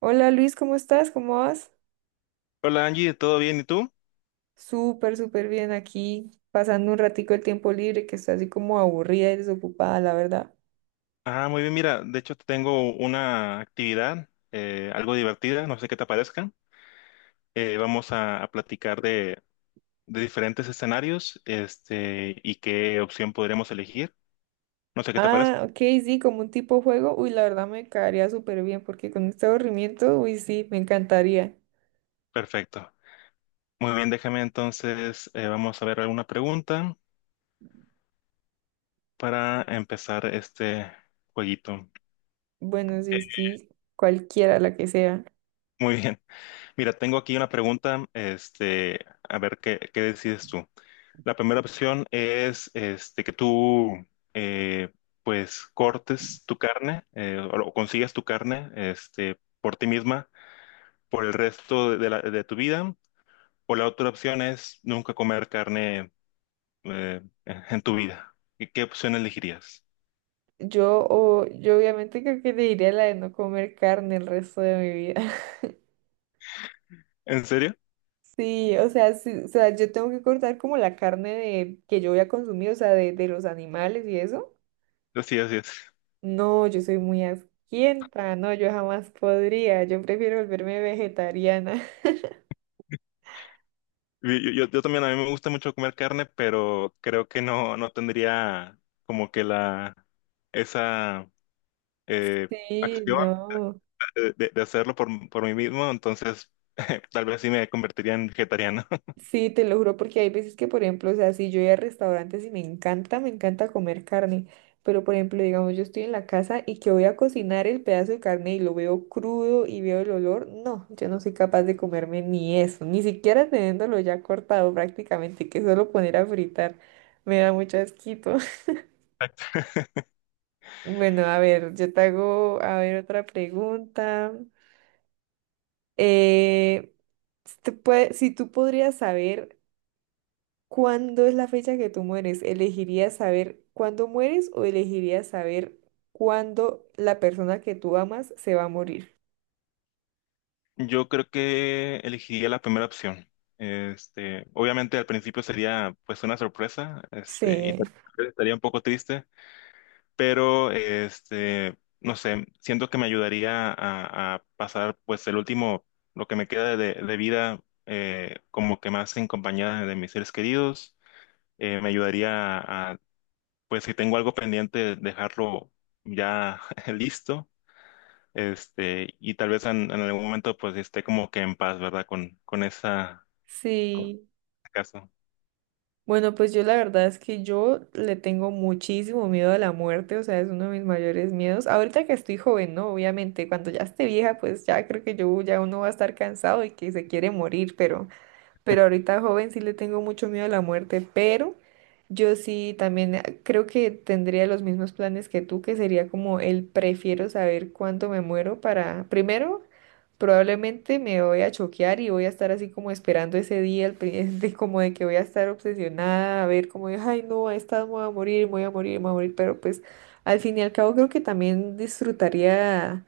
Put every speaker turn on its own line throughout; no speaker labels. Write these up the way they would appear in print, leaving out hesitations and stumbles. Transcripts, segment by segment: Hola Luis, ¿cómo estás? ¿Cómo vas?
Hola Angie, ¿todo bien? ¿Y tú?
Súper, súper bien aquí, pasando un ratico el tiempo libre, que estoy así como aburrida y desocupada, la verdad.
Ah, muy bien, mira, de hecho te tengo una actividad, algo divertida, no sé qué te parezca. Vamos a platicar de diferentes escenarios, este, y qué opción podríamos elegir. No sé qué te parezca.
Ah, ok, sí, como un tipo juego. Uy, la verdad me caería súper bien, porque con este aburrimiento, uy, sí, me encantaría.
Perfecto. Muy bien, déjame entonces, vamos a ver alguna pregunta para empezar este jueguito.
Bueno, sí, sí, cualquiera, la que sea.
Muy bien. Mira, tengo aquí una pregunta, este, a ver qué decides tú. La primera opción es este, que tú eh, pues cortes tu carne, consigas tu carne, este, por ti misma, por el resto de, de tu vida. O la otra opción es nunca comer carne, en tu vida. ¿Y qué opción elegirías?
O yo obviamente creo que te diría la de no comer carne el resto de mi vida.
¿En serio?
Sí, o sea, yo tengo que cortar como la carne de, que yo voy a consumir, o sea, de los animales y eso.
Sí, así es.
No, yo soy muy asquienta, no, yo jamás podría, yo prefiero volverme vegetariana.
Yo también, a mí me gusta mucho comer carne, pero creo que no tendría como que la, esa, eh,
Sí,
acción
no.
de hacerlo por mí mismo, entonces tal vez sí me convertiría en vegetariano.
Sí, te lo juro, porque hay veces que, por ejemplo, o sea, si yo voy a restaurantes y me encanta comer carne, pero por ejemplo, digamos, yo estoy en la casa y que voy a cocinar el pedazo de carne y lo veo crudo y veo el olor, no, yo no soy capaz de comerme ni eso, ni siquiera teniéndolo ya cortado prácticamente, que solo poner a fritar me da mucho asquito. Bueno, a ver, yo te hago, a ver, otra pregunta. Eh, si tú podrías saber cuándo es la fecha que tú mueres, ¿elegirías saber cuándo mueres o elegirías saber cuándo la persona que tú amas se va a morir?
Yo creo que elegiría la primera opción. Este, obviamente al principio sería pues una sorpresa, este, y
Sí,
tal vez estaría un poco triste, pero este, no sé, siento que me ayudaría a pasar pues el último, lo que me queda de vida, como que más en compañía de mis seres queridos. Me ayudaría a, a, pues si tengo algo pendiente, dejarlo ya listo, este, y tal vez en algún momento pues esté como que en paz, ¿verdad? Con esa, con
sí.
ese caso.
Bueno, pues yo la verdad es que yo le tengo muchísimo miedo a la muerte, o sea, es uno de mis mayores miedos. Ahorita que estoy joven, ¿no? Obviamente, cuando ya esté vieja, pues ya creo que yo ya uno va a estar cansado y que se quiere morir, pero ahorita joven sí le tengo mucho miedo a la muerte, pero yo sí también creo que tendría los mismos planes que tú, que sería como el prefiero saber cuándo me muero para, primero, probablemente me voy a choquear y voy a estar así como esperando ese día, de, como de que voy a estar obsesionada, a ver como, de, ay no, a esta me voy a morir, me voy a morir, me voy a morir, pero pues al fin y al cabo creo que también disfrutaría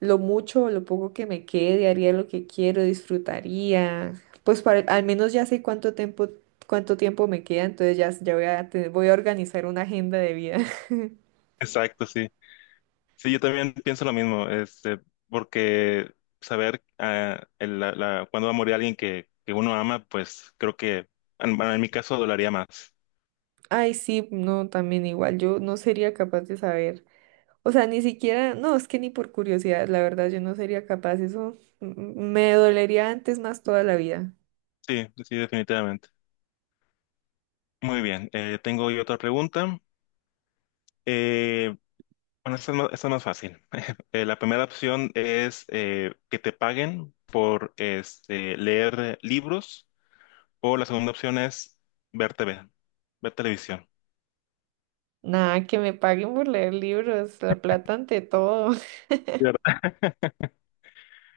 lo mucho o lo poco que me quede, haría lo que quiero, disfrutaría, pues para, al menos ya sé cuánto tiempo me queda, entonces ya, voy a organizar una agenda de vida.
Exacto, sí. Sí, yo también pienso lo mismo, este, porque saber, ah, la, cuándo va a morir alguien que uno ama, pues creo que en, bueno, en mi caso dolería más.
Ay, sí, no, también igual, yo no sería capaz de saber. O sea, ni siquiera, no, es que ni por curiosidad, la verdad, yo no sería capaz, me dolería antes más toda la vida.
Sí, sí, definitivamente. Muy bien, tengo yo otra pregunta. Eh, bueno, esta es más fácil. La primera opción es, que te paguen por, este, leer libros, o la segunda opción es ver TV, ver televisión.
Nada, que me paguen por leer libros, la plata ante todo.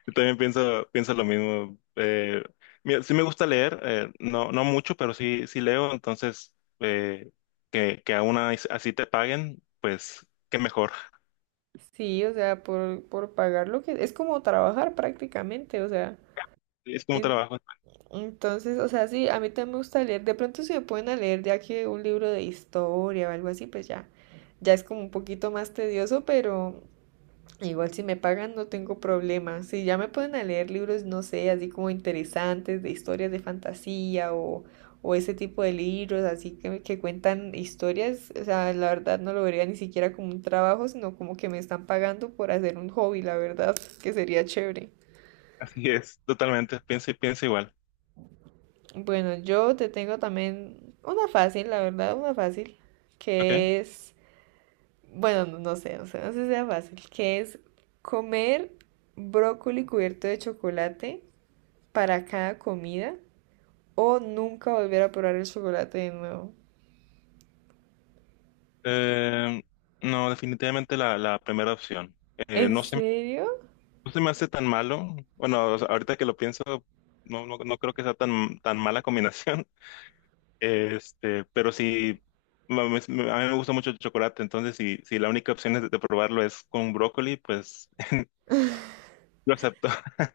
Yo también pienso lo mismo. Mira, sí me gusta leer, no, no mucho, pero sí, sí leo, entonces, eh, que aún así te paguen, pues qué mejor.
Sí, o sea, por pagar lo que... Es como trabajar prácticamente, o sea.
Sí, es como un trabajo.
Entonces, o sea, sí, a mí también me gusta leer. De pronto si me pueden a leer ya que un libro de historia o algo así, pues ya, ya es como un poquito más tedioso, pero igual si me pagan no tengo problema. Si ya me pueden a leer libros, no sé, así como interesantes, de historias de fantasía o ese tipo de libros, así que cuentan historias, o sea, la verdad no lo vería ni siquiera como un trabajo, sino como que me están pagando por hacer un hobby, la verdad, que sería chévere.
Así es, totalmente, pienso igual.
Bueno, yo te tengo también una fácil, la verdad, una fácil,
¿Ok?
que es, bueno, no sé si sea fácil, que es comer brócoli cubierto de chocolate para cada comida o nunca volver a probar el chocolate de nuevo.
Eh, no, definitivamente la primera opción.
¿En
No se,
serio?
no se me hace tan malo. Bueno, o sea, ahorita que lo pienso, no creo que sea tan mala combinación. Este, pero si a mí me gusta mucho el chocolate, entonces si, si la única opción es de probarlo es con brócoli, pues lo acepto.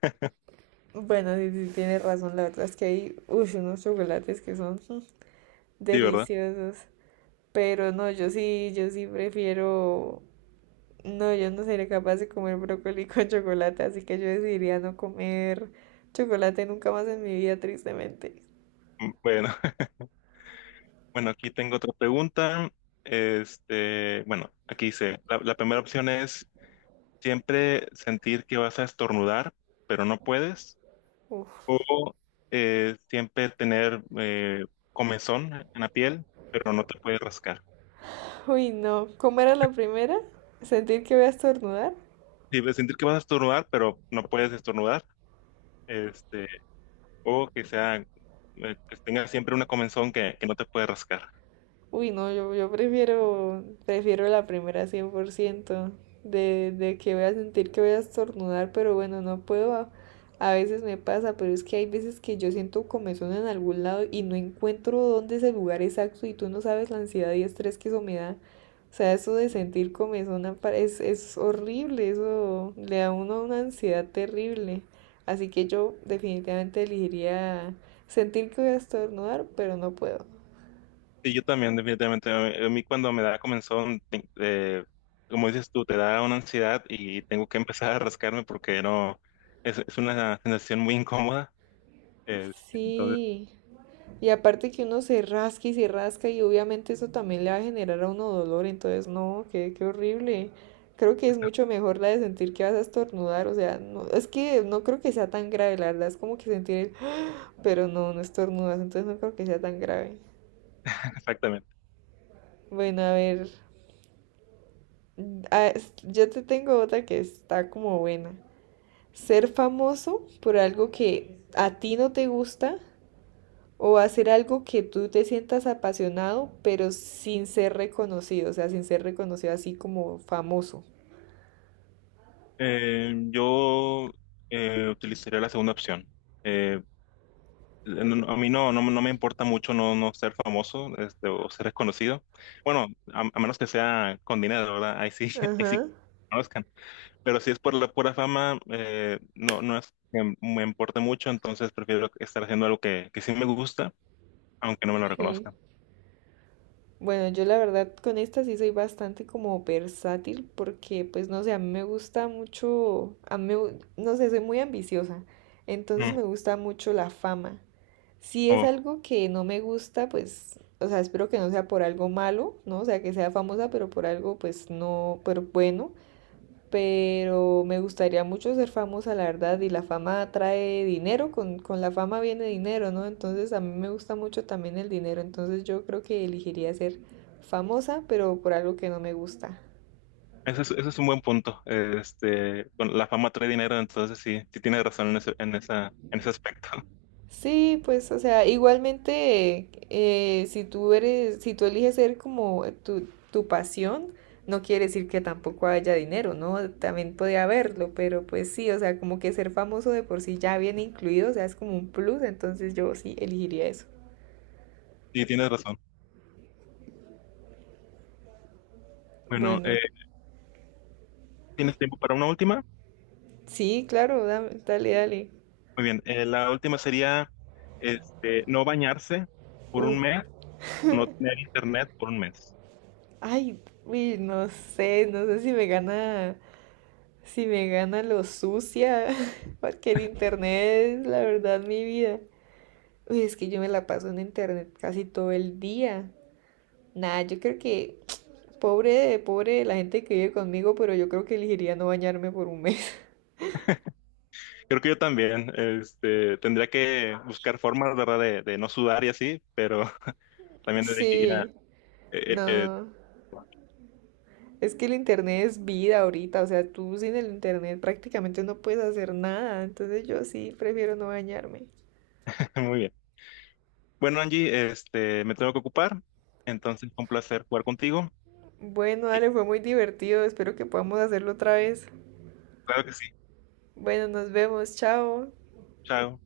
Bueno, sí, sí, tienes razón, la verdad es que hay uy, unos chocolates que son mm,
Sí, ¿verdad?
deliciosos, pero no, yo sí prefiero. No, yo no sería capaz de comer brócoli con chocolate, así que yo decidiría no comer chocolate nunca más en mi vida, tristemente.
Mm, bueno, bueno, aquí tengo otra pregunta. Este, bueno, aquí dice, la primera opción es siempre sentir que vas a estornudar, pero no puedes,
Uf.
o siempre tener, comezón en la piel, pero no te puedes rascar.
Uy, no. ¿Cómo era la primera? ¿Sentir que voy a estornudar?
Sí, sentir que vas a estornudar, pero no puedes estornudar. Este, o que sea, que tenga siempre una comenzón que no te puede rascar.
Uy, no, yo prefiero, prefiero la primera 100% de que voy a sentir que voy a estornudar, pero bueno, no puedo, a veces me pasa, pero es que hay veces que yo siento comezón en algún lado y no encuentro dónde es el lugar exacto y tú no sabes la ansiedad y estrés que eso me da. O sea, eso de sentir es horrible, eso le da a uno una ansiedad terrible. Así que yo definitivamente elegiría sentir que voy a estornudar, pero no puedo.
Sí, yo también, definitivamente. A mí cuando me da comenzón, como dices tú, te da una ansiedad y tengo que empezar a rascarme porque no, es una sensación muy incómoda. Este, entonces,
Sí. Y aparte que uno se rasca y obviamente eso también le va a generar a uno dolor, entonces no, qué, qué horrible. Creo que es mucho mejor la de sentir que vas a estornudar, o sea, no, es que no creo que sea tan grave, la verdad, es como que sentir el, pero no, no estornudas, entonces no creo que sea tan grave.
exactamente.
Bueno, a ver, ah, yo te tengo otra que está como buena. Ser famoso por algo que a ti no te gusta, o hacer algo que tú te sientas apasionado, pero sin ser reconocido, o sea, sin ser reconocido así como famoso.
Yo, utilizaría la segunda opción. eh, A mí no, no me importa mucho no, no ser famoso, este, o ser reconocido. Bueno, a menos que sea con dinero, ¿verdad? Ahí sí, ahí sí que
Ajá,
me conozcan. Pero si es por la pura fama, no, no es que me importe mucho, entonces prefiero estar haciendo algo que sí me gusta, aunque no me lo
sí.
reconozcan.
Bueno, yo la verdad con esta sí soy bastante como versátil porque pues no sé, a mí me gusta mucho, a mí, no sé, soy muy ambiciosa, entonces
Mm.
me gusta mucho la fama. Si es
Oh,
algo que no me gusta, pues, o sea, espero que no sea por algo malo, ¿no? O sea, que sea famosa, pero por algo pues no, pero bueno. Pero me gustaría mucho ser famosa, la verdad, y la fama trae dinero, con la fama viene dinero, ¿no? Entonces a mí me gusta mucho también el dinero, entonces yo creo que elegiría ser famosa, pero por algo que no me gusta.
ese es un buen punto. Este, con la fama trae dinero, entonces sí, sí tienes razón en en ese aspecto.
Sí, pues, o sea, igualmente, si tú eres, si tú eliges ser como tu pasión, no quiere decir que tampoco haya dinero, ¿no? También podría haberlo, pero pues sí, o sea, como que ser famoso de por sí ya viene incluido, o sea, es como un plus, entonces yo sí elegiría eso.
Sí, tienes razón. Bueno,
Bueno,
¿tienes tiempo para una última?
sí, claro, dale, dale.
Muy bien, la última sería este, no bañarse por
Uf,
un mes, no tener internet por un mes.
ay, uy, no sé, no sé si me gana, si me gana lo sucia, porque el internet es la verdad mi vida. Uy, es que yo me la paso en internet casi todo el día. Nada, yo creo que, pobre, pobre de la gente que vive conmigo, pero yo creo que elegiría no bañarme por 1 mes.
Creo que yo también, este, tendría que buscar formas, ¿verdad?, de no sudar y así, pero también elegiría...
Sí,
eh, eh,
no. Es que el internet es vida ahorita, o sea, tú sin el internet prácticamente no puedes hacer nada, entonces yo sí prefiero no bañarme.
muy bien. Bueno, Angie, este, me tengo que ocupar, entonces fue un placer jugar contigo.
Bueno,
Y
dale, fue muy divertido, espero que podamos hacerlo otra vez.
claro que sí.
Bueno, nos vemos, chao.
Chao.